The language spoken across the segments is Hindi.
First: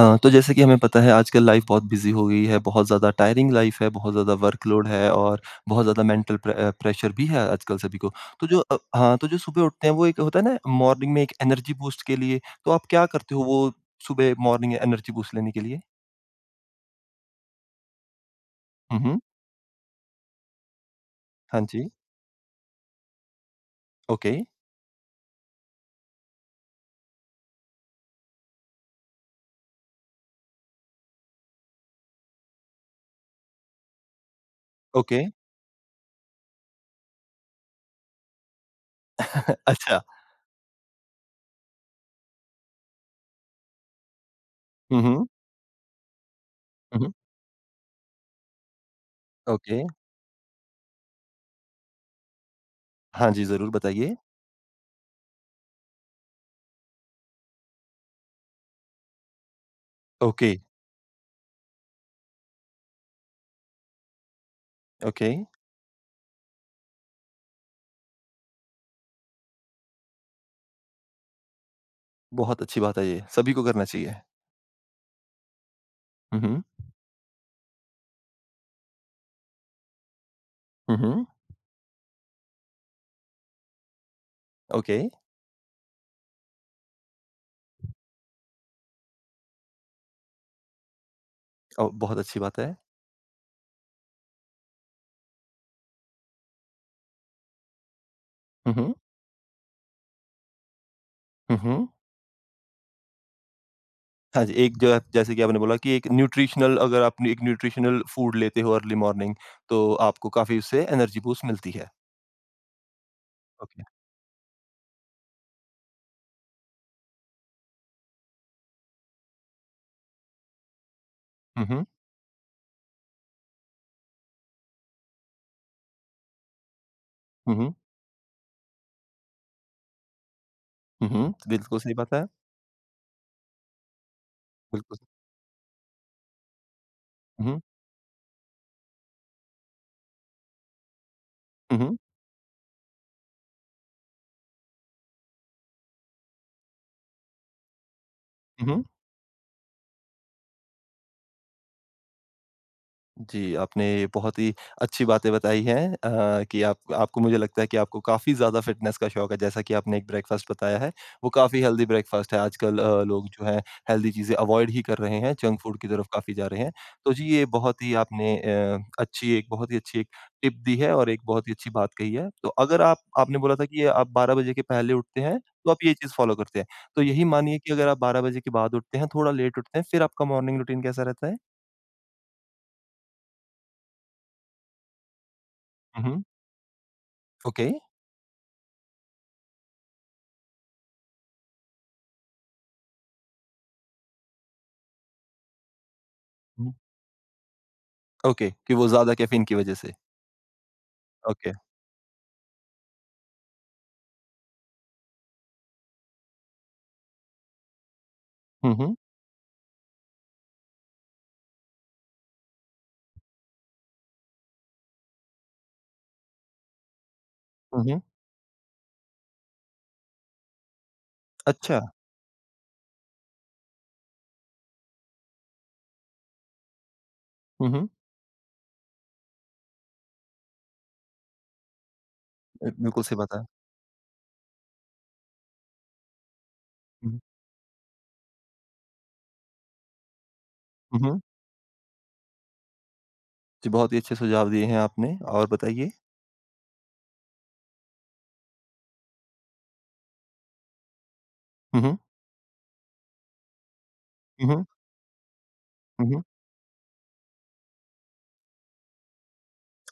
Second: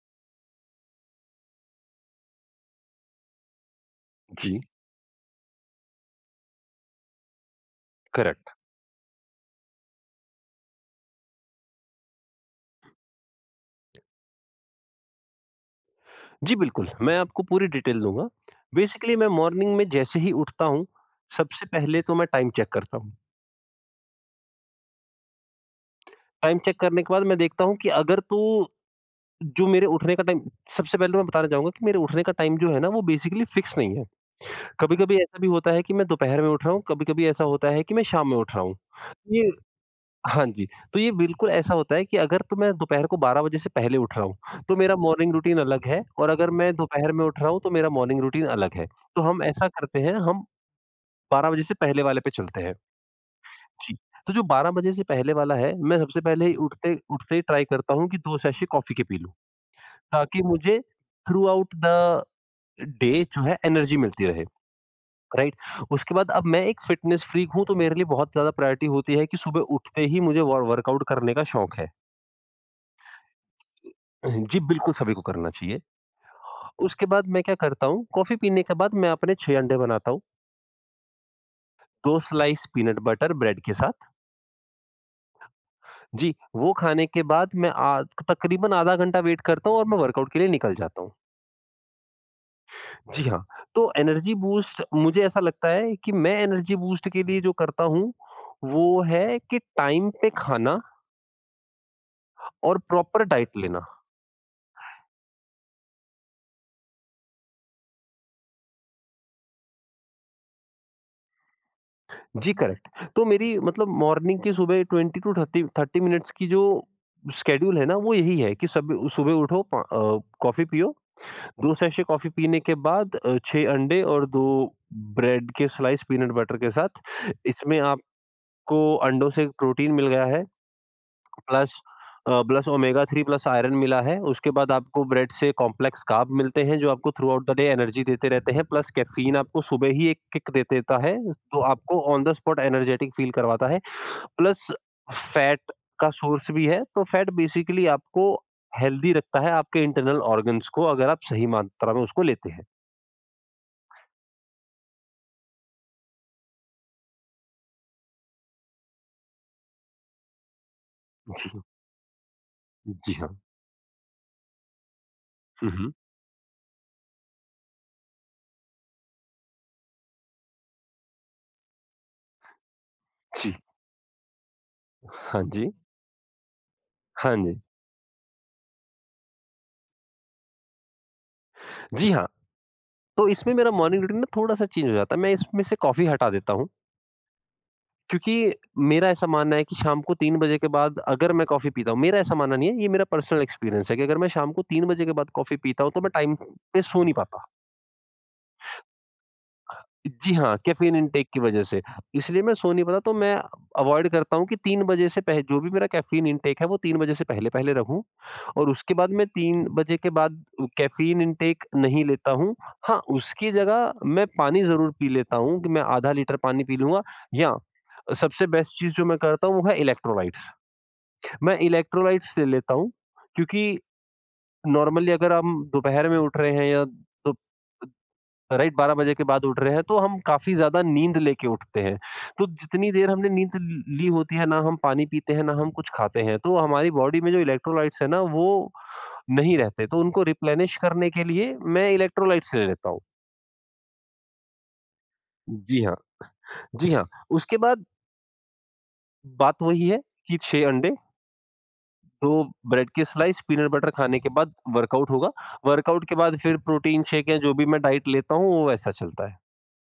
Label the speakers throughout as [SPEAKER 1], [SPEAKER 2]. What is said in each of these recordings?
[SPEAKER 1] तो जैसे कि हमें पता है आजकल लाइफ बहुत बिजी हो गई है, बहुत ज़्यादा टायरिंग लाइफ है, बहुत ज़्यादा
[SPEAKER 2] जी,
[SPEAKER 1] वर्कलोड है और बहुत ज़्यादा मेंटल प्रेशर भी है आजकल सभी को। तो
[SPEAKER 2] करेक्ट।
[SPEAKER 1] हाँ, तो जो सुबह उठते हैं वो एक होता है ना मॉर्निंग में एक एनर्जी बूस्ट के लिए, तो आप क्या करते हो वो सुबह मॉर्निंग एनर्जी बूस्ट लेने के लिए?
[SPEAKER 2] जी, बिल्कुल, मैं आपको पूरी डिटेल दूँगा।
[SPEAKER 1] हुँ,
[SPEAKER 2] बेसिकली
[SPEAKER 1] हुँ।
[SPEAKER 2] मैं मॉर्निंग में जैसे ही उठता हूँ,
[SPEAKER 1] हाँ
[SPEAKER 2] सबसे
[SPEAKER 1] जी।
[SPEAKER 2] पहले तो मैं टाइम चेक करता हूँ।
[SPEAKER 1] ओके,
[SPEAKER 2] टाइम चेक करने के बाद मैं देखता हूँ कि अगर तो जो मेरे उठने का टाइम सबसे पहले तो मैं बताना चाहूँगा कि मेरे उठने का टाइम जो है ना, वो बेसिकली फिक्स नहीं है। कभी-कभी
[SPEAKER 1] ओके।
[SPEAKER 2] ऐसा भी होता है कि मैं दोपहर में उठ रहा हूँ, कभी-कभी ऐसा होता है कि मैं शाम में उठ रहा हूँ। ये
[SPEAKER 1] अच्छा।
[SPEAKER 2] हाँ जी, तो ये बिल्कुल ऐसा होता है कि अगर तो मैं दोपहर को 12 बजे से पहले उठ रहा हूँ, तो मेरा
[SPEAKER 1] हुँ, हुँ।
[SPEAKER 2] मॉर्निंग रूटीन अलग है और अगर मैं
[SPEAKER 1] हुँ,
[SPEAKER 2] दोपहर
[SPEAKER 1] हुँ।
[SPEAKER 2] में उठ रहा हूँ, तो मेरा मॉर्निंग रूटीन अलग है। तो हम ऐसा
[SPEAKER 1] ओके।
[SPEAKER 2] करते हैं, हम 12 बजे से पहले वाले पे चलते हैं।
[SPEAKER 1] हाँ जी, ज़रूर
[SPEAKER 2] जी,
[SPEAKER 1] बताइए।
[SPEAKER 2] तो जो 12 बजे से पहले वाला है, मैं सबसे पहले ही उठते उठते ही ट्राई करता हूँ कि 2 सेशे कॉफ़ी के पी लूँ, ताकि
[SPEAKER 1] ओके,
[SPEAKER 2] मुझे थ्रू आउट द डे जो है एनर्जी मिलती रहे,
[SPEAKER 1] ओके।
[SPEAKER 2] राइट? उसके बाद अब मैं एक फिटनेस फ्रीक हूँ, तो मेरे लिए बहुत ज़्यादा प्रायोरिटी होती है कि सुबह उठते ही मुझे वर वर्कआउट करने का शौक है।
[SPEAKER 1] बहुत अच्छी बात है ये, सभी को करना चाहिए।
[SPEAKER 2] जी, बिल्कुल सभी को करना चाहिए।
[SPEAKER 1] हुँ, हुँ।
[SPEAKER 2] उसके बाद मैं क्या करता हूँ, कॉफ़ी पीने के बाद मैं अपने 6 अंडे बनाता हूँ,
[SPEAKER 1] हुँ, हुँ।
[SPEAKER 2] 2 स्लाइस पीनट बटर ब्रेड के साथ।
[SPEAKER 1] ओके।
[SPEAKER 2] जी, वो खाने के बाद मैं आ तकरीबन आधा घंटा वेट करता हूँ और मैं वर्कआउट के लिए निकल जाता हूँ।
[SPEAKER 1] बहुत अच्छी बात है।
[SPEAKER 2] जी हाँ, तो एनर्जी बूस्ट मुझे ऐसा लगता है कि मैं एनर्जी बूस्ट के लिए जो करता हूँ,
[SPEAKER 1] हुँ, हुँ।
[SPEAKER 2] वो है कि टाइम पे खाना
[SPEAKER 1] हुँ, हुँ।
[SPEAKER 2] और प्रॉपर डाइट लेना।
[SPEAKER 1] हाँ जी, एक जो जैसे कि आपने बोला कि एक न्यूट्रिशनल अगर आप एक न्यूट्रिशनल फूड लेते हो अर्ली मॉर्निंग तो आपको काफ़ी उससे एनर्जी बूस्ट मिलती है।
[SPEAKER 2] जी करेक्ट। तो मेरी
[SPEAKER 1] ओके।
[SPEAKER 2] मतलब मॉर्निंग की सुबह 20 टू 30 मिनट्स की जो शेड्यूल है ना वो यही है कि सब सुबह उठो, कॉफी पियो
[SPEAKER 1] हुँ,
[SPEAKER 2] 2
[SPEAKER 1] हुँ।
[SPEAKER 2] सैशे कॉफी पीने के बाद 6 अंडे और 2 ब्रेड के स्लाइस पीनट बटर के साथ
[SPEAKER 1] हुँ, हुँ।
[SPEAKER 2] इसमें आपको अंडों से प्रोटीन मिल गया है
[SPEAKER 1] हुँ, हुँ। बिल्कुल
[SPEAKER 2] प्लस
[SPEAKER 1] सही बात है।
[SPEAKER 2] प्लस ओमेगा 3 प्लस आयरन मिला है। उसके बाद
[SPEAKER 1] बिल्कुल।
[SPEAKER 2] आपको ब्रेड से कॉम्प्लेक्स कार्ब मिलते हैं, जो आपको throughout
[SPEAKER 1] hmm,
[SPEAKER 2] the
[SPEAKER 1] hmm.
[SPEAKER 2] Day energy देते रहते हैं। प्लस कैफ़ीन आपको सुबह ही एक किक दे देता है, तो
[SPEAKER 1] हुँ, हुँ।
[SPEAKER 2] आपको on the spot energetic feel करवाता है। प्लस फैट का सोर्स भी है, तो फैट बेसिकली आपको
[SPEAKER 1] हुँ, हुँ।
[SPEAKER 2] हेल्दी रखता है, आपके इंटरनल ऑर्गन्स को, अगर आप सही मात्रा में उसको लेते हैं।
[SPEAKER 1] जी, आपने बहुत ही अच्छी बातें बताई हैं अ, कि आप आपको मुझे लगता है कि आपको काफ़ी ज़्यादा फ़िटनेस का शौक है, जैसा कि आपने एक ब्रेकफ़ास्ट बताया है, वो काफ़ी हेल्दी ब्रेकफ़ास्ट है। आजकल
[SPEAKER 2] जी जी
[SPEAKER 1] लोग
[SPEAKER 2] हाँ।
[SPEAKER 1] जो हैं हेल्दी चीज़ें अवॉइड ही कर रहे हैं, जंक
[SPEAKER 2] हुँ,
[SPEAKER 1] फूड की
[SPEAKER 2] हुँ।
[SPEAKER 1] तरफ काफ़ी जा रहे हैं। तो जी, ये बहुत ही आपने अ, अच्छी एक बहुत ही अच्छी एक टिप दी है और एक बहुत ही अच्छी बात कही है। तो अगर आप आपने
[SPEAKER 2] जी।
[SPEAKER 1] बोला था कि ये आप 12 बजे के पहले उठते हैं,
[SPEAKER 2] हाँ जी,
[SPEAKER 1] तो आप ये चीज़ फ़ॉलो करते हैं। तो यही
[SPEAKER 2] हाँ
[SPEAKER 1] मानिए
[SPEAKER 2] जी।
[SPEAKER 1] कि अगर आप 12 बजे के बाद उठते हैं, थोड़ा लेट उठते हैं, फिर आपका मॉर्निंग रूटीन कैसा रहता है?
[SPEAKER 2] जी हाँ, तो इसमें मेरा मॉर्निंग रूटीन ना थोड़ा-सा चेंज हो जाता है। मैं इसमें से
[SPEAKER 1] हुँ,
[SPEAKER 2] कॉफ़ी
[SPEAKER 1] हुँ।
[SPEAKER 2] हटा देता हूँ।
[SPEAKER 1] ओके।
[SPEAKER 2] क्योंकि मेरा ऐसा मानना है कि शाम को 3 बजे के बाद अगर मैं कॉफ़ी पीता हूँ मेरा ऐसा मानना नहीं है, ये मेरा पर्सनल एक्सपीरियंस है कि अगर मैं शाम को 3 बजे के बाद कॉफ़ी पीता हूँ, तो मैं टाइम पे सो नहीं पाता।
[SPEAKER 1] ओके, कि वो ज़्यादा कैफ़ीन की वज़ह से।
[SPEAKER 2] जी हाँ, कैफ़ीन इनटेक की
[SPEAKER 1] ओके।
[SPEAKER 2] वज़ह से। इसलिए मैं सो नहीं पाता तो मैं अवॉइड करता हूँ कि 3 बजे से पह जो भी मेरा कैफ़ीन इनटेक है वो 3 बजे से पहले-पहले रखूँ और
[SPEAKER 1] हुँ,
[SPEAKER 2] उसके
[SPEAKER 1] हुँ।
[SPEAKER 2] बाद मैं 3 बजे के बाद कैफ़ीन इनटेक नहीं लेता हूँ। हाँ, उसकी जगह मैं पानी ज़रूर पी लेता हूँ कि मैं आधा लीटर पानी पी लूँगा या
[SPEAKER 1] हुँ, हुँ।
[SPEAKER 2] सबसे बेस्ट चीज़ जो मैं करता हूँ वो है इलेक्ट्रोलाइट्स। मैं
[SPEAKER 1] अच्छा।
[SPEAKER 2] इलेक्ट्रोलाइट्स ले लेता हूँ क्योंकि नॉर्मली अगर हम दोपहर में उठ रहे हैं या दो
[SPEAKER 1] हुँ, हुँ।
[SPEAKER 2] राइट 12 बजे के बाद उठ रहे हैं तो हम काफ़ी ज़्यादा नींद लेके उठते हैं। तो जितनी
[SPEAKER 1] बिल्कुल
[SPEAKER 2] देर
[SPEAKER 1] सही
[SPEAKER 2] हमने
[SPEAKER 1] बात है।
[SPEAKER 2] नींद ल ली होती है ना हम पानी पीते हैं, ना हम कुछ खाते हैं। तो हमारी
[SPEAKER 1] हुँ,
[SPEAKER 2] बॉडी
[SPEAKER 1] हुँ।
[SPEAKER 2] में जो इलेक्ट्रोलाइट्स है ना वो नहीं रहते। तो उनको रिप्लेनिश
[SPEAKER 1] हुँ,
[SPEAKER 2] करने
[SPEAKER 1] हुँ।
[SPEAKER 2] के लिए मैं इलेक्ट्रोलाइट्स ले लेता हूँ।
[SPEAKER 1] जी, बहुत ही अच्छे सुझाव दिए हैं आपने और
[SPEAKER 2] जी
[SPEAKER 1] बताइए?
[SPEAKER 2] हाँ, जी हाँ। उसके बाद बात वही है कि 6 अंडे,
[SPEAKER 1] हुँ, हुँ।
[SPEAKER 2] 2 ब्रेड के स्लाइस, पीनट बटर खाने के बाद
[SPEAKER 1] हुँ, हुँ।
[SPEAKER 2] वर्कआउट होगा। वर्कआउट
[SPEAKER 1] हुँ,
[SPEAKER 2] के
[SPEAKER 1] हुँ।
[SPEAKER 2] बाद फिर प्रोटीन शेक या जो भी मैं डाइट लेता हूँ वो वैसा चलता है।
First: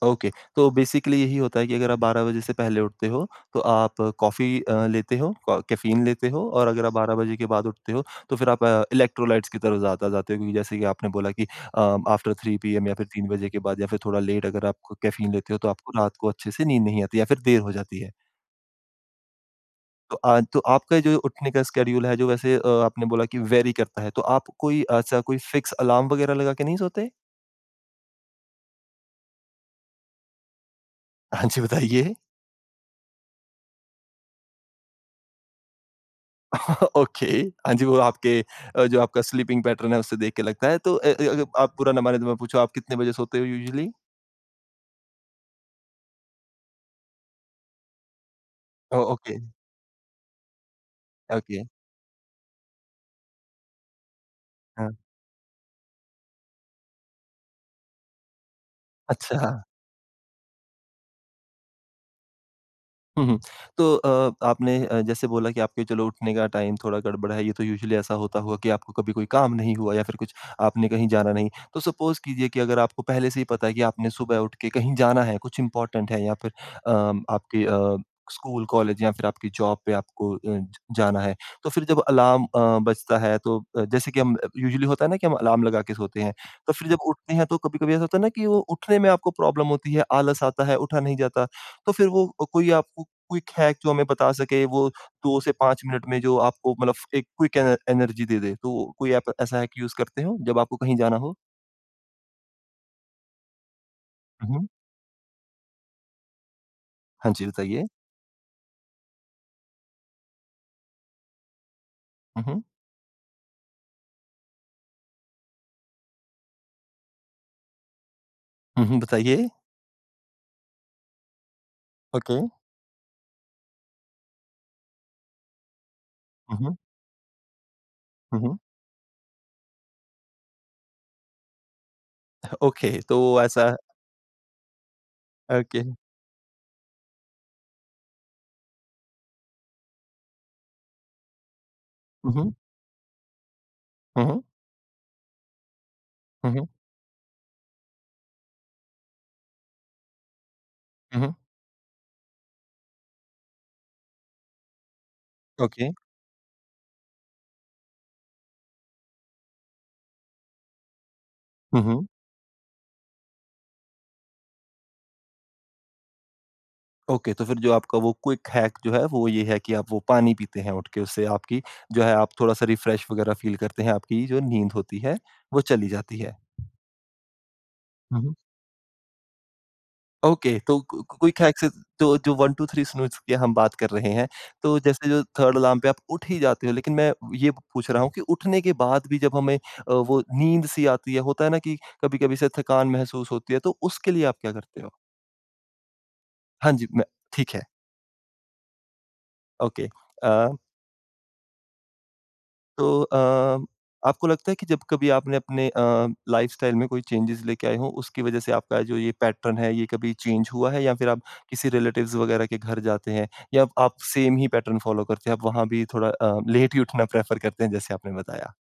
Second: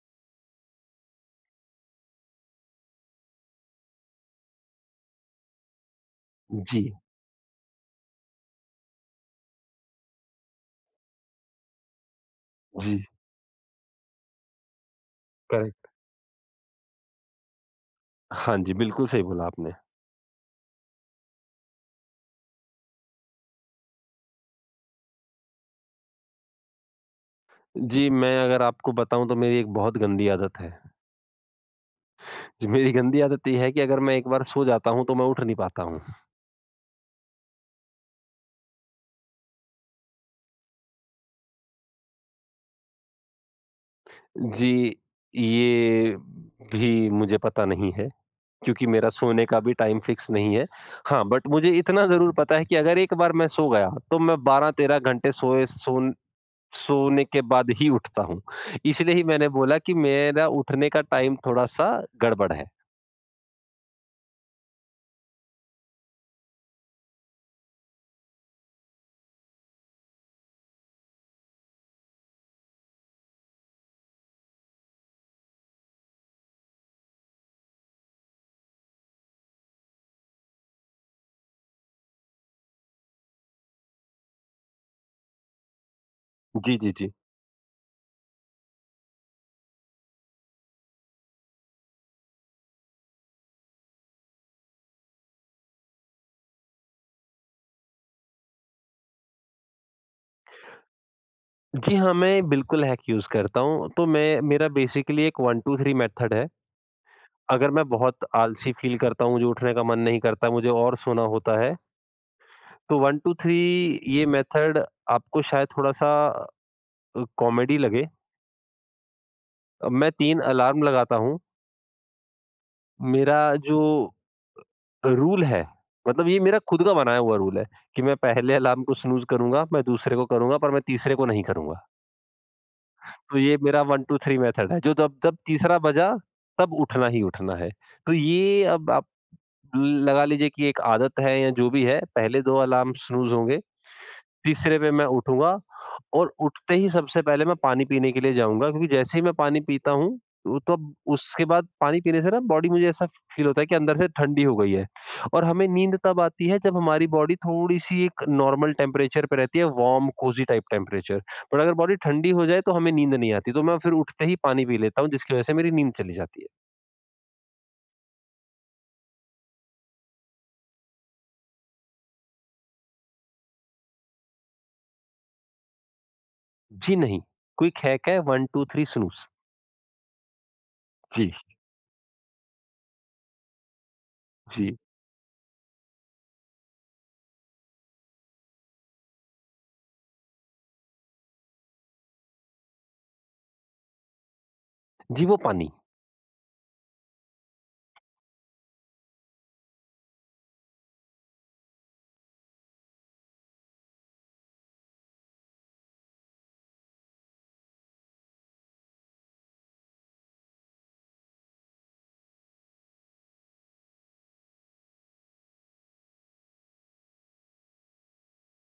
[SPEAKER 1] ओके, तो बेसिकली यही होता है कि अगर आप 12 बजे से पहले उठते हो, तो आप कॉफ़ी लेते हो, क कैफ़ीन लेते हो और अगर
[SPEAKER 2] जी,
[SPEAKER 1] आप 12 बजे के बाद उठते हो, तो फिर आप इलेक्ट्रोलाइट्स की तरफ ज़्यादा जाते हो क्योंकि जैसे कि आपने बोला कि अ, आफ्टर 3 पीएम या
[SPEAKER 2] जी।
[SPEAKER 1] फिर 3 बजे के बाद या फिर थोड़ा लेट अगर आप क कैफ़ीन लेते हो, तो
[SPEAKER 2] करेक्ट।
[SPEAKER 1] आपको रात को अच्छे से नींद नहीं आती या फिर देर हो जाती है।
[SPEAKER 2] हाँ जी, बिल्कुल सही बोला आपने।
[SPEAKER 1] तो आपका जो उठने का स्केड्यूल है, जो वैसे आपने बोला कि वेरी करता है, तो आप कोई ऐसा कोई फिक्स अलार्म वगैरह लगा के नहीं सोते?
[SPEAKER 2] जी, मैं अगर आपको बताऊँ तो मेरी एक बहुत गंदी आदत है।
[SPEAKER 1] हाँ जी, बताइए?
[SPEAKER 2] जी, मेरी गंदी आदत ये है कि अगर मैं एक बार सो जाता हूँ तो मैं उठ नहीं पाता हूँ।
[SPEAKER 1] ओके। हाँ जी, वो जो आपका स्लीपिंग पैटर्न है, उससे देख के लगता है। तो अगर आप बुरा ना माने तो मैं पूछूँ, आप कितने बजे सोते हो यूजुअली?
[SPEAKER 2] जी, ये भी मुझे पता नहीं है क्योंकि
[SPEAKER 1] ओह!
[SPEAKER 2] मेरा
[SPEAKER 1] ओके,
[SPEAKER 2] सोने का भी टाइम फिक्स नहीं है। हाँ, बट
[SPEAKER 1] ओके।
[SPEAKER 2] मुझे इतना ज़रूर पता है कि अगर एक बार मैं सो गया तो मैं
[SPEAKER 1] हाँ।
[SPEAKER 2] 12-13 घंटे सोए सोन सोने के बाद ही उठता हूँ। इसलिए ही
[SPEAKER 1] अच्छा।
[SPEAKER 2] मैंने बोला कि मेरा उठने का टाइम थोड़ा-सा गड़बड़ है।
[SPEAKER 1] हुँ, हुँ। तो आपने जैसे बोला कि आपके चलो उठने का टाइम थोड़ा गड़बड़ है, ये तो यूजुअली ऐसा होता होगा कि आपको कभी कोई काम नहीं हुआ या फिर कुछ आपने कहीं जाना नहीं। तो सपोज़ कीजिए कि अगर आपको पहले से ही पता है कि आपने सुबह उठ के कहीं जाना है, कुछ इम्पोर्टेंट है या फिर आपके स्कूल, कॉलेज या फिर आपकी जॉब पे आपको अ, ज जाना है। तो फिर जब अलार्म बजता है तो जैसे कि हम यूजुअली होता है ना कि हम अलार्म लगा के सोते हैं। तो
[SPEAKER 2] जी,
[SPEAKER 1] फिर
[SPEAKER 2] जी,
[SPEAKER 1] जब
[SPEAKER 2] जी।
[SPEAKER 1] उठते हैं तो कभी-कभी ऐसा होता है ना कि वो उठने में आपको प्रॉब्लम होती है, आलस आता है, उठा नहीं जाता। तो फिर वो कोई आपको क्विक हैक जो हमें बता सके, वो 2 से 5 मिनट में जो आपको मतलब एक क्विक एन एनर्जी दे दे? तो कोई ऐप ऐसा हैक यूज़ करते हो जब आपको कहीं जाना हो?
[SPEAKER 2] जी हाँ, मैं बिल्कुल हैक यूज़ करता हूँ। तो मैं
[SPEAKER 1] हुँ, हुँ।
[SPEAKER 2] मेरा बेसिकली एक 1-2-3 मेथड है।
[SPEAKER 1] हाँ जी,
[SPEAKER 2] अगर मैं
[SPEAKER 1] बताइए।
[SPEAKER 2] बहुत आलसी फ़ील करता हूँ, मुझे उठने का मन नहीं करता, मुझे और सोना होता है,
[SPEAKER 1] हुँ, हुँ।
[SPEAKER 2] तो 1-2-3 ये मेथड आपको शायद थोड़ा-सा कॉमेडी लगे।
[SPEAKER 1] हुँ, हुँ, बताइए।
[SPEAKER 2] मैं 3 अलार्म लगाता हूँ।
[SPEAKER 1] ओके।
[SPEAKER 2] मेरा जो रूल है, मतलब ये
[SPEAKER 1] हुँ,
[SPEAKER 2] मेरा
[SPEAKER 1] हुँ।
[SPEAKER 2] खुद का बनाया हुआ रूल है कि मैं
[SPEAKER 1] हुँ,
[SPEAKER 2] पहले
[SPEAKER 1] हुँ।
[SPEAKER 2] अलार्म को स्नूज़ करूँगा, मैं दूसरे को करूँगा, पर मैं तीसरे को नहीं करूँगा।
[SPEAKER 1] ओके, तो
[SPEAKER 2] तो ये
[SPEAKER 1] ऐसा
[SPEAKER 2] मेरा 1 2 3 मेथड है, जो जब जब तीसरा
[SPEAKER 1] ओके।
[SPEAKER 2] बजा, तब उठना ही उठना है। तो ये अब आप लगा लीजिए कि एक आदत है या जो भी है,
[SPEAKER 1] हुँ,
[SPEAKER 2] पहले
[SPEAKER 1] हुँ।
[SPEAKER 2] 2 अलार्म स्नूज़ होंगे,
[SPEAKER 1] हुँ, हुँ।
[SPEAKER 2] तीसरे पे मैं उठूँगा और
[SPEAKER 1] हुँ, हुँ।
[SPEAKER 2] उठते ही सबसे पहले मैं पानी पीने के लिए जाऊँगा क्योंकि जैसे ही मैं पानी पीता हूँ, वो तब
[SPEAKER 1] हुँ, हुँ।
[SPEAKER 2] उसके बाद पानी पीने से ना बॉडी मुझे ऐसा फ़ील होता है कि अंदर से ठंडी हो गई है और हमें
[SPEAKER 1] ओके।
[SPEAKER 2] नींद तब आती है जब हमारी बॉडी थोड़ी-सी एक नॉर्मल टेम्परेचर पे रहती है, warm cozy type temperature. But अगर
[SPEAKER 1] हुँ,
[SPEAKER 2] बॉडी
[SPEAKER 1] हुँ।
[SPEAKER 2] ठंडी हो जाए तो हमें नींद नहीं आती, तो मैं फिर उठते ही पानी पी लेता हूँ जिसकी वज़ह से मेरी नींद चली जाती है।
[SPEAKER 1] ओके, तो फिर जो आपका वो क्विक हैक जो है, वो ये है कि आप वो पानी पीते हैं उठ के, उससे आपकी जो है आप थोड़ा-सा रिफ्रेश वगैरह फ़ील करते हैं, आपकी जो नींद होती है, वो चली जाती है।
[SPEAKER 2] जी नहीं, क्विक हैक है
[SPEAKER 1] हुँ, हुँ।
[SPEAKER 2] 1 2 3 स्नूज़।
[SPEAKER 1] ओके, तो क
[SPEAKER 2] जी,
[SPEAKER 1] क्विक हैक से तो जो 1, 2, 3 स्नूज़ की हम बात कर रहे हैं,
[SPEAKER 2] जी।
[SPEAKER 1] तो जैसे जो थर्ड अलार्म पे आप उठ ही जाते हो, लेकिन मैं ये पूछ रहा हूँ कि उठने के बाद भी जब हमें वो नींद सी आती है, होता है ना कि कभी-कभी से थकान महसूस होती है, तो उसके लिए आप क्या करते हो?
[SPEAKER 2] जी, वो पानी।
[SPEAKER 1] हाँ जी, मैं ठीक है, ओके। अ तो अ, आपको लगता है कि जब कभी आपने अपने लाइफ़स्टाइल में कोई चेंजेज़ लेके आए हों, उसकी वज़ह से आपका जो ये पैटर्न है, ये कभी चेंज हुआ है? या फिर आप किसी रिलेटिव्स वग़ैरह के घर जाते हैं या आप सेम ही पैटर्न फ़ॉलो करते हैं? आप वहाँ भी थोड़ा लेट ही उठना प्रेफ़र करते हैं, जैसे आपने बताया?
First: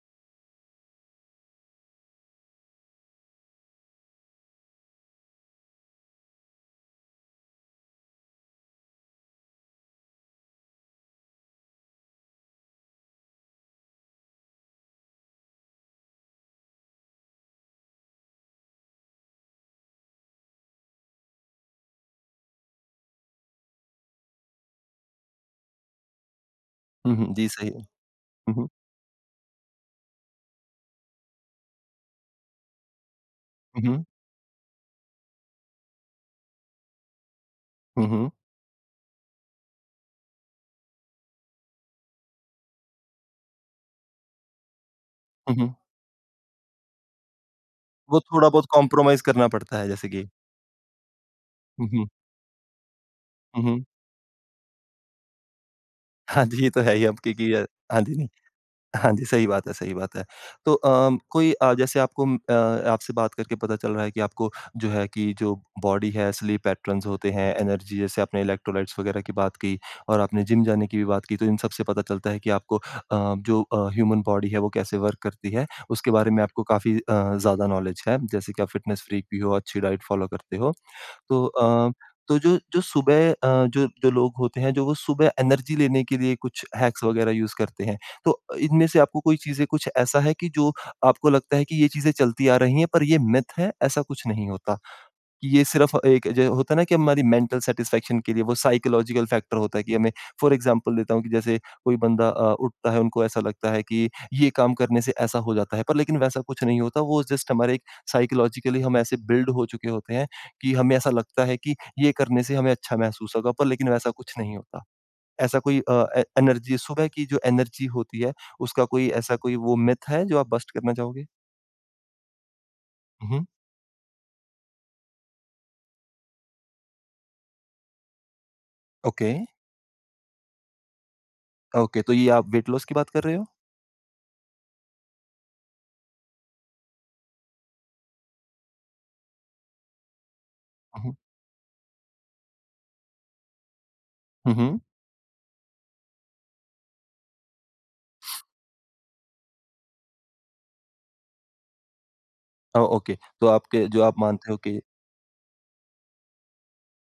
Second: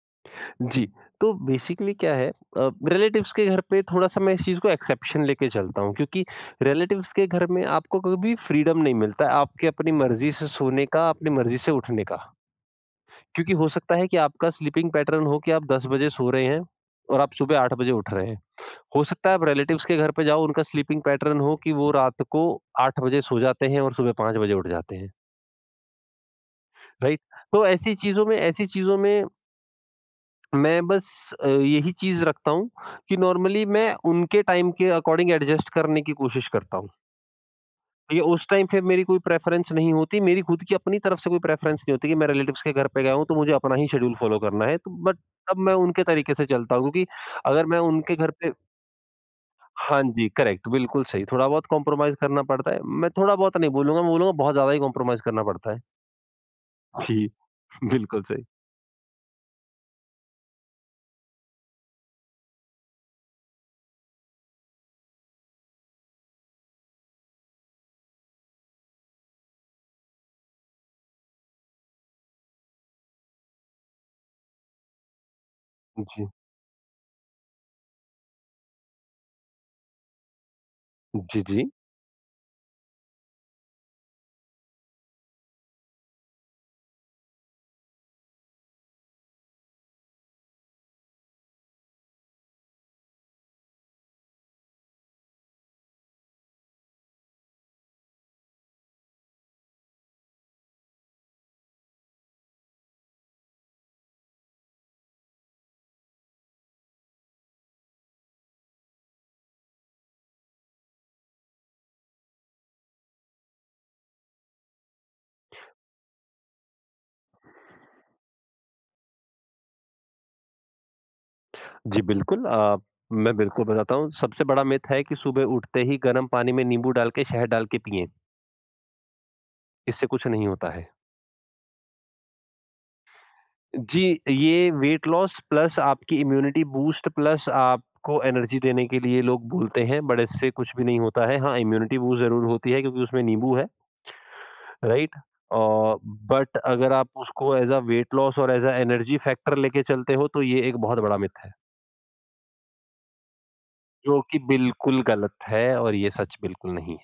[SPEAKER 2] जी, तो बेसिकली क्या है रिलेटिव्स के घर पे थोड़ा-सा मैं इस चीज़ को एक्सेप्शन लेके चलता हूँ क्योंकि रिलेटिव्स के घर में आपको कभी फ्रीडम नहीं मिलता है, आपके अपनी मर्ज़ी से सोने का, अपनी मर्ज़ी से उठने का। क्योंकि हो सकता है कि आपका स्लीपिंग पैटर्न हो कि आप 10 बजे सो रहे हैं और आप सुबह 8 बजे उठ रहे हैं। हो सकता है आप रिलेटिव्स के घर पे जाओ, उनका स्लीपिंग पैटर्न हो कि वो रात को 8 बजे सो जाते हैं और सुबह 5 बजे उठ जाते हैं,
[SPEAKER 1] हुँ,
[SPEAKER 2] राइट?
[SPEAKER 1] हुँ। जी,
[SPEAKER 2] तो
[SPEAKER 1] सही है।
[SPEAKER 2] ऐसी चीज़ों में
[SPEAKER 1] हुँ,
[SPEAKER 2] ऐसी
[SPEAKER 1] हुँ।
[SPEAKER 2] चीज़ों में मैं बस यही चीज़ रखता हूँ कि नॉर्मली
[SPEAKER 1] हुँ,
[SPEAKER 2] मैं
[SPEAKER 1] हुँ।
[SPEAKER 2] उनके टाइम के अकॉर्डिंग एडजस्ट करने की कोशिश करता हूँ।
[SPEAKER 1] हुँ,
[SPEAKER 2] ये
[SPEAKER 1] हुँ।
[SPEAKER 2] उस टाइम फिर मेरी कोई प्रेफ़रेंस नहीं होती, मेरी खुद की अपनी तरफ से कोई प्रेफ़रेंस नहीं होती कि मैं रिलेटिव्स के घर पे गया हूँ तो मुझे अपना ही शेड्यूल फ़ॉलो करना है। तो बट
[SPEAKER 1] हुँ,
[SPEAKER 2] तब मैं
[SPEAKER 1] हुँ।
[SPEAKER 2] उनके तरीके से चलता हूँ क्योंकि अगर मैं उनके
[SPEAKER 1] वो
[SPEAKER 2] घर
[SPEAKER 1] थोड़ा
[SPEAKER 2] पे
[SPEAKER 1] बहुत कॉम्प्रोमाइज़ करना पड़ता है,
[SPEAKER 2] हाँ
[SPEAKER 1] जैसे कि।
[SPEAKER 2] जी, करेक्ट बिल्कुल सही, थोड़ा बहुत
[SPEAKER 1] हुँ, हुँ।
[SPEAKER 2] कॉम्प्रोमाइज़ करना पड़ता है। मैं थोड़ा बहुत
[SPEAKER 1] हुँ,
[SPEAKER 2] नहीं
[SPEAKER 1] हुँ।
[SPEAKER 2] बोलूँगा, मैं बोलूँगा बहुत ज़्यादा ही कॉम्प्रोमाइज़ करना पड़ता है।
[SPEAKER 1] हाँ जी, ये तो है ही
[SPEAKER 2] जी,
[SPEAKER 1] अब क्योंकि हाँ
[SPEAKER 2] बिल्कुल
[SPEAKER 1] जी।
[SPEAKER 2] सही।
[SPEAKER 1] हाँ जी, सही बात है, सही बात है। तो कोई जैसे आपसे बात करके पता चल रहा है कि आपको जो है कि जो बॉडी है, स्लीप पैटर्न्स होते हैं, एनर्जी जैसे आपने इलेक्ट्रोलाइट्स वगैरह की बात की और आपने जिम जाने की भी बात की, तो इन सब से पता चलता है कि आपको ह्यूमन बॉडी है, वो कैसे वर्क करती है, उसके
[SPEAKER 2] जी।
[SPEAKER 1] बारे में आपको काफ़ी ज़्यादा नॉलेज है। जैसे कि आप फिटनेस फ्रीक भी हो, अच्छी डाइट फॉलो करते हो।
[SPEAKER 2] जी,
[SPEAKER 1] तो
[SPEAKER 2] जी।
[SPEAKER 1] अ, तो जो जो सुबह अ, जो जो लोग होते हैं, जो वो सुबह एनर्जी लेने के लिए कुछ हैक्स वगैरह यूज़ करते हैं। तो इनमें से आपको कोई चीज़ें कुछ ऐसा है कि जो आपको लगता है कि ये चीज़ें चलती आ रही हैं, पर ये मिथ है, ऐसा कुछ नहीं होता? कि ये सिर्फ़ एक जो होता है ना कि हमारी मेंटल सैटिस्फैक्शन के लिए वो साइकोलॉजिकल फैक्टर होता है कि हमें फॉर एग्ज़ाम्पल देता हूँ कि जैसे कोई बंदा उठता है उनको ऐसा लगता है कि ये काम करने से ऐसा हो जाता है, पर लेकिन वैसा कुछ नहीं होता वो जस्ट हमारे एक साइकोलॉजिकली हम ऐसे बिल्ड हो चुके होते हैं कि हमें ऐसा लगता है कि ये करने से हमें अच्छा महसूस होगा पर लेकिन वैसा कुछ नहीं होता। ऐसा कोई अ, ए एनर्जी सुबह की जो एनर्जी होती है उसका कोई ऐसा कोई वो मिथ है जो आप बस्ट करना चाहोगे?
[SPEAKER 2] जी, बिल्कुल
[SPEAKER 1] हुँ,
[SPEAKER 2] मैं
[SPEAKER 1] हुँ।
[SPEAKER 2] बिल्कुल बताता हूँ। सबसे बड़ा मिथ है कि सुबह उठते ही गर्म पानी में नींबू डाल के, शहद डाल के पिएँ,
[SPEAKER 1] ओके,
[SPEAKER 2] इससे कुछ नहीं होता है।
[SPEAKER 1] ओके तो ये आप वेट लॉस की बात कर रहे हो?
[SPEAKER 2] जी, ये वेट लॉस प्लस आपकी इम्यूनिटी बूस्ट प्लस आपको एनर्जी देने के लिए लोग बोलते हैं, बट इससे कुछ भी नहीं
[SPEAKER 1] हुँ, हुँ।
[SPEAKER 2] होता है। हाँ, इम्यूनिटी बूस्ट ज़रूर होती है क्योंकि उसमें नींबू है,
[SPEAKER 1] हुँ, हुँ।
[SPEAKER 2] राइट? और बट अगर आप उसको एज़ अ वेट लॉस और एज़ अ एनर्जी फैक्टर लेके चलते हो, तो ये एक बहुत बड़ा मिथ है,
[SPEAKER 1] ओ ओके, तो आपके जो आप
[SPEAKER 2] जो कि
[SPEAKER 1] मानते हो कि।
[SPEAKER 2] बिल्कुल गलत है और ये सच बिल्कुल नहीं।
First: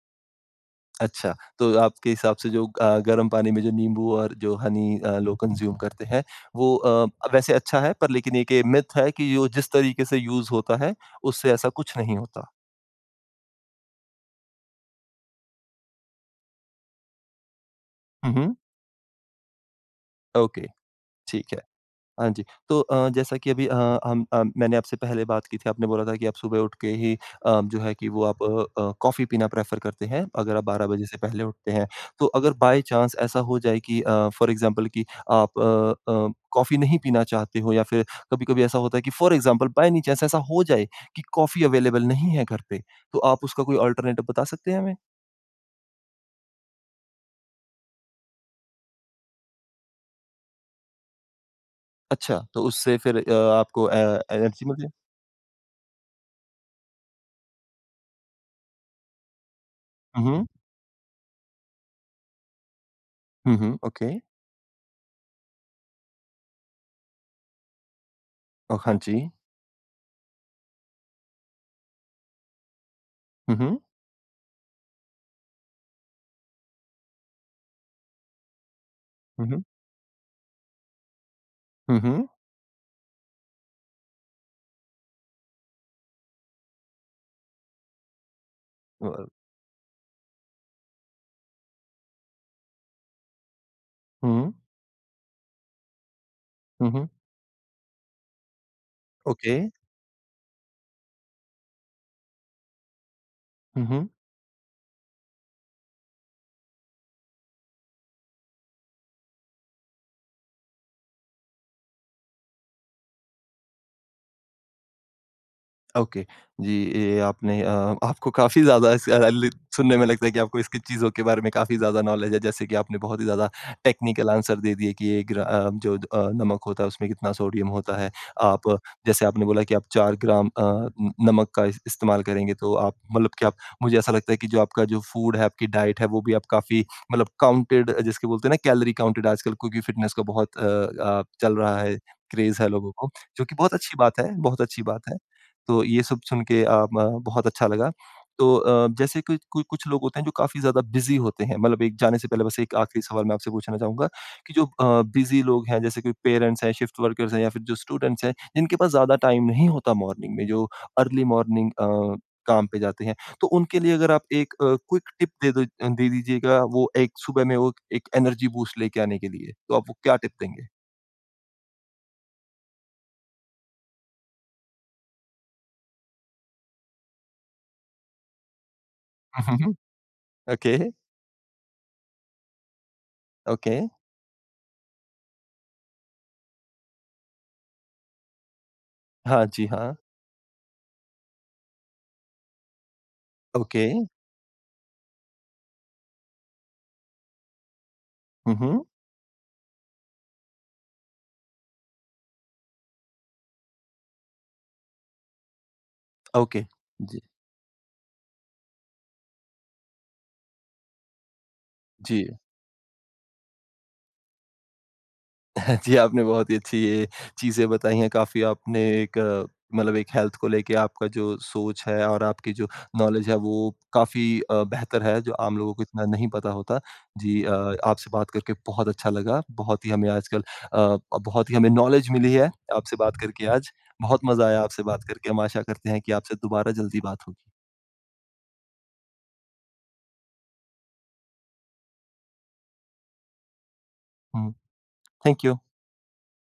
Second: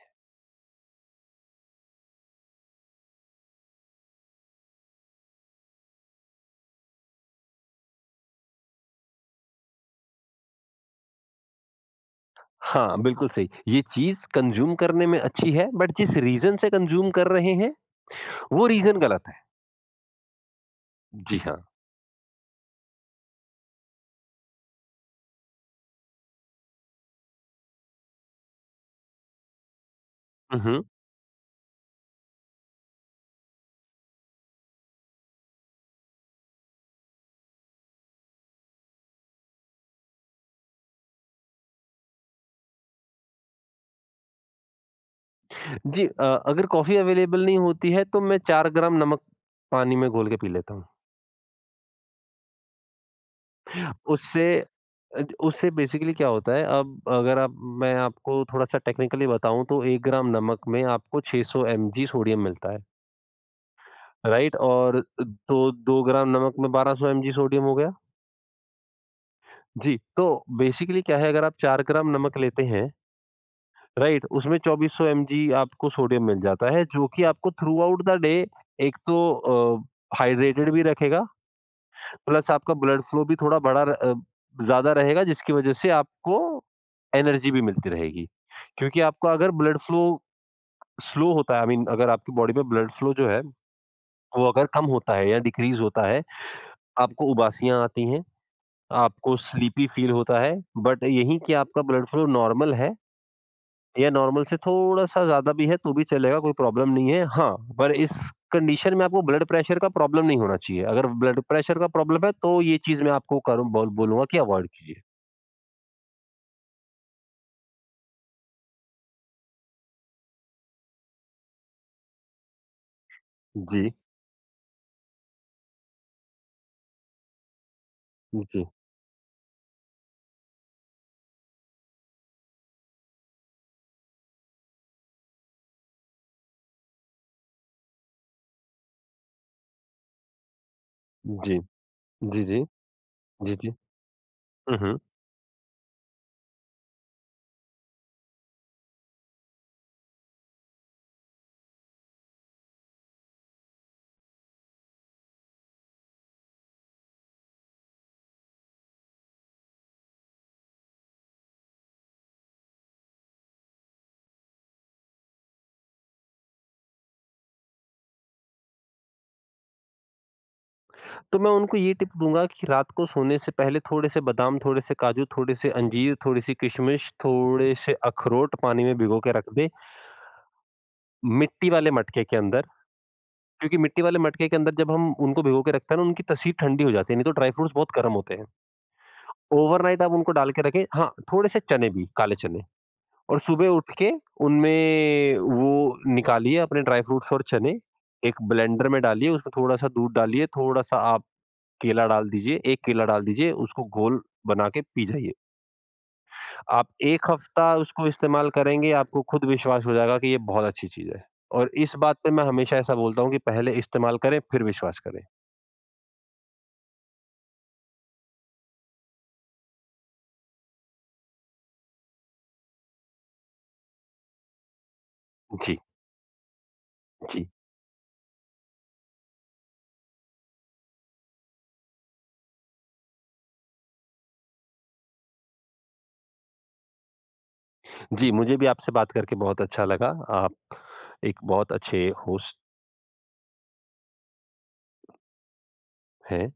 [SPEAKER 1] अच्छा, तो आपके हिसाब से जो गर्म पानी में जो नींबू और जो हनी लोग कंज़्यूम करते हैं, वो वैसे अच्छा है पर लेकिन एक ये मिथ है कि यो जिस तरीके से यूज़ होता है, उससे ऐसा कुछ नहीं होता।
[SPEAKER 2] हाँ, बिल्कुल सही। ये चीज़ कंज़्यूम करने में अच्छी है बट जिस रीज़न से कंज़्यूम कर रहे हैं,
[SPEAKER 1] हुँ, हुँ।
[SPEAKER 2] वो रीज़न गलत है।
[SPEAKER 1] ओके,
[SPEAKER 2] जी जी।
[SPEAKER 1] ठीक
[SPEAKER 2] हाँ।
[SPEAKER 1] है। हाँ जी। तो जैसा कि अभी मैंने आपसे पहले बात की थी, आपने बोला था कि आप सुबह उठ के ही अ, जो है कि वो आप अ अ, कॉफ़ी पीना प्रेफ़र करते हैं, अगर
[SPEAKER 2] हुँ,
[SPEAKER 1] आप
[SPEAKER 2] हुँ।
[SPEAKER 1] 12 बजे से पहले उठते हैं। तो अगर बाय चांस ऐसा हो जाए कि फॉर एग्ज़ाम्पल कि आप कॉफ़ी नहीं पीना चाहते हो या फिर कभी-कभी ऐसा होता है कि for example by any chance ऐसा हो जाए कि कॉफ़ी अवेलेबल नहीं है घर पे, तो आप उसका कोई अल्टरनेटिव बता सकते हैं हमें?
[SPEAKER 2] जी अगर कॉफ़ी अवेलेबल नहीं होती है तो मैं 4 ग्राम नमक पानी में घोल के पी लेता हूँ।
[SPEAKER 1] अच्छा, तो उससे फिर आपको
[SPEAKER 2] उससे
[SPEAKER 1] एनर्जी मिलती है।
[SPEAKER 2] उससे बेसिकली क्या होता है अब अगर आप मैं आपको थोड़ा-सा टेक्निकली बताऊँ तो 1
[SPEAKER 1] हुँ,
[SPEAKER 2] ग्राम
[SPEAKER 1] हुँ।
[SPEAKER 2] नमक में आपको 600 एमजी सोडियम मिलता है,
[SPEAKER 1] हुँ, हुँ। ओके।
[SPEAKER 2] राइट? और तो 2 ग्राम नमक में 1200 एमजी सोडियम हो गया।
[SPEAKER 1] हाँ जी।
[SPEAKER 2] जी, तो बेसिकली क्या है अगर आप 4 ग्राम नमक लेते हैं
[SPEAKER 1] हुँ, हुँ।
[SPEAKER 2] राइट उसमें 2400 mg आपको सोडियम मिल जाता है जो कि आपको थ्रू आउट द डे एक तो
[SPEAKER 1] हुँ, हुँ।
[SPEAKER 2] हाइड्रेटेड भी रखेगा
[SPEAKER 1] हुँ, हुँ।
[SPEAKER 2] प्लस आपका ब्लड फ्लो भी थोड़ा ज्यादा रहेगा जिसकी वजह से आपको एनर्जी भी मिलती रहेगी क्योंकि
[SPEAKER 1] Heu,
[SPEAKER 2] आपका अगर ब्लड फ्लो स्लो होता है आई मीन अगर आपकी बॉडी में ब्लड फ्लो जो है
[SPEAKER 1] mmh
[SPEAKER 2] वो
[SPEAKER 1] mh.
[SPEAKER 2] अगर कम होता है या डिक्रीज होता है
[SPEAKER 1] Mmh
[SPEAKER 2] आपको उबासियां आती हैं आपको
[SPEAKER 1] OK.
[SPEAKER 2] स्लीपी फील होता है बट यही कि आपका ब्लड फ्लो नॉर्मल है
[SPEAKER 1] Mmh mh.
[SPEAKER 2] ये नॉर्मल से थोड़ा-सा ज़्यादा भी है, तो भी चलेगा, कोई प्रॉब्लम नहीं है। हाँ, पर इस कंडीशन में आपको ब्लड प्रेशर का प्रॉब्लम नहीं होना चाहिए। अगर ब्लड प्रेशर का प्रॉब्लम है, तो ये चीज़ मैं आपको करूँ बोल बोलूँगा कि अवॉइड कीजिए।
[SPEAKER 1] ओके। जी, ये आपने आपको काफ़ी ज़्यादा इस अ, लि सुनने में लगता है कि आपको इसकी चीज़ों के बारे में काफ़ी ज़्यादा नॉलेज है। जैसे कि आपने बहुत ही ज़्यादा
[SPEAKER 2] जी,
[SPEAKER 1] टेक्निकल आंसर दे दिए कि ये ग्रा अ, जो अ, नमक होता है उसमें कितना सोडियम होता है।
[SPEAKER 2] जी,
[SPEAKER 1] आप जैसे आपने बोला कि आप 4 ग्राम अ, न नमक का इस इस्तेमाल करेंगे तो आप मतलब कि आप मुझे ऐसा लगता है कि जो आपका जो फूड है, आपकी डाइट है वो भी आप काफ़ी मतलब काउंटेड जिसके बोलते हैं ना कैलोरी काउंटेड आजकल क्योंकि फ़िटनेस का बहुत चल
[SPEAKER 2] जी,
[SPEAKER 1] रहा है,
[SPEAKER 2] जी,
[SPEAKER 1] क्रेज़
[SPEAKER 2] जी,
[SPEAKER 1] है लोगों को, जो
[SPEAKER 2] जी,
[SPEAKER 1] कि
[SPEAKER 2] जी।
[SPEAKER 1] बहुत अच्छी बात है, बहुत
[SPEAKER 2] हुँ,
[SPEAKER 1] अच्छी
[SPEAKER 2] हुँ।
[SPEAKER 1] बात है। तो ये सब सुन के अ, म बहुत अच्छा लगा। तो जैसे कि कु कुछ लोग होते हैं जो काफ़ी ज़्यादा बिज़ी होते हैं, मतलब एक जाने से पहले बस एक आखिरी सवाल मैं आपसे पूछना चाहूँगा कि जो बिज़ी लोग हैं जैसे कि पेरेंट्स हैं, शिफ्ट वर्कर्स हैं या फिर जो स्टूडेंट्स हैं, जिनके पास ज़्यादा टाइम नहीं होता मॉर्निंग में, जो अर्ली मॉर्निंग काम पे जाते हैं, तो उनके लिए अगर आप एक क्विक टिप दे दीजिएगा वो एक सुबह में वो एक एनर्जी बूस्ट लेके आने के लिए, तो आप वो क्या टिप देंगे?
[SPEAKER 2] तो मैं उनको ये टिप दूँगा कि रात को सोने से पहले थोड़े-से बादाम, थोड़े-से काजू, थोड़े-से अंजीर, थोड़ी-सी किशमिश, थोड़े-से अखरोट पानी में भिगो के रख
[SPEAKER 1] हुँ, हुँ,
[SPEAKER 2] दें,
[SPEAKER 1] हुँ। ओके,
[SPEAKER 2] मिट्टी वाले मटके के अंदर।
[SPEAKER 1] ओके।
[SPEAKER 2] क्योंकि मिट्टी वाले मटके के अंदर जब हम उनको भिगो के रखते हैं ना, उनकी तस्वीर ठंडी हो जाती है, नहीं तो ड्राई फ्रूट्स बहुत गर्म होते हैं।
[SPEAKER 1] हाँ जी, हाँ।
[SPEAKER 2] ओवरनाइट आप उनको डाल के रखें हाँ, थोड़े से चने भी, काले चने और सुबह
[SPEAKER 1] ओके।
[SPEAKER 2] उठ के उनमें वो निकालिए अपने ड्राई फ्रूट्स और चने, एक
[SPEAKER 1] हुँ,
[SPEAKER 2] ब्लेंडर
[SPEAKER 1] हुँ।
[SPEAKER 2] में डालिए, उसमें थोड़ा-सा दूध डालिए, थोड़ा-सा आप केला डाल दीजिए, 1 केला डाल दीजिए, उसको घोल बना के पी जाइए।
[SPEAKER 1] ओके।
[SPEAKER 2] आप
[SPEAKER 1] जी,
[SPEAKER 2] 1 हफ्ता उसको इस्तेमाल करेंगे, आपको खुद विश्वास हो जाएगा कि ये बहुत अच्छी चीज़ है और इस बात
[SPEAKER 1] जी।
[SPEAKER 2] पे मैं हमेशा ऐसा बोलता हूँ कि पहले इस्तेमाल करें, फिर विश्वास करें।
[SPEAKER 1] जी, आपने बहुत ही अच्छी ये चीज़ें बताई हैं, काफ़ी आपने मतलब एक हेल्थ को लेके आपका जो सोच है और आपकी जो नॉलेज है वो काफ़ी बेहतर है, जो आम लोगों
[SPEAKER 2] जी,
[SPEAKER 1] को इतना नहीं पता होता। जी
[SPEAKER 2] जी।
[SPEAKER 1] अ, आपसे बात करके बहुत अच्छा लगा। बहुत ही हमें नॉलेज मिली है आपसे बात करके आज। बहुत मज़ा आया आपसे बात करके। हम आशा करते हैं कि आपसे दोबारा जल्दी बात होगी।
[SPEAKER 2] जी, मुझे भी आपसे बात करके बहुत अच्छा लगा। आप एक बहुत अच्छे होस्ट
[SPEAKER 1] हुँ, थैंक यू।
[SPEAKER 2] हैं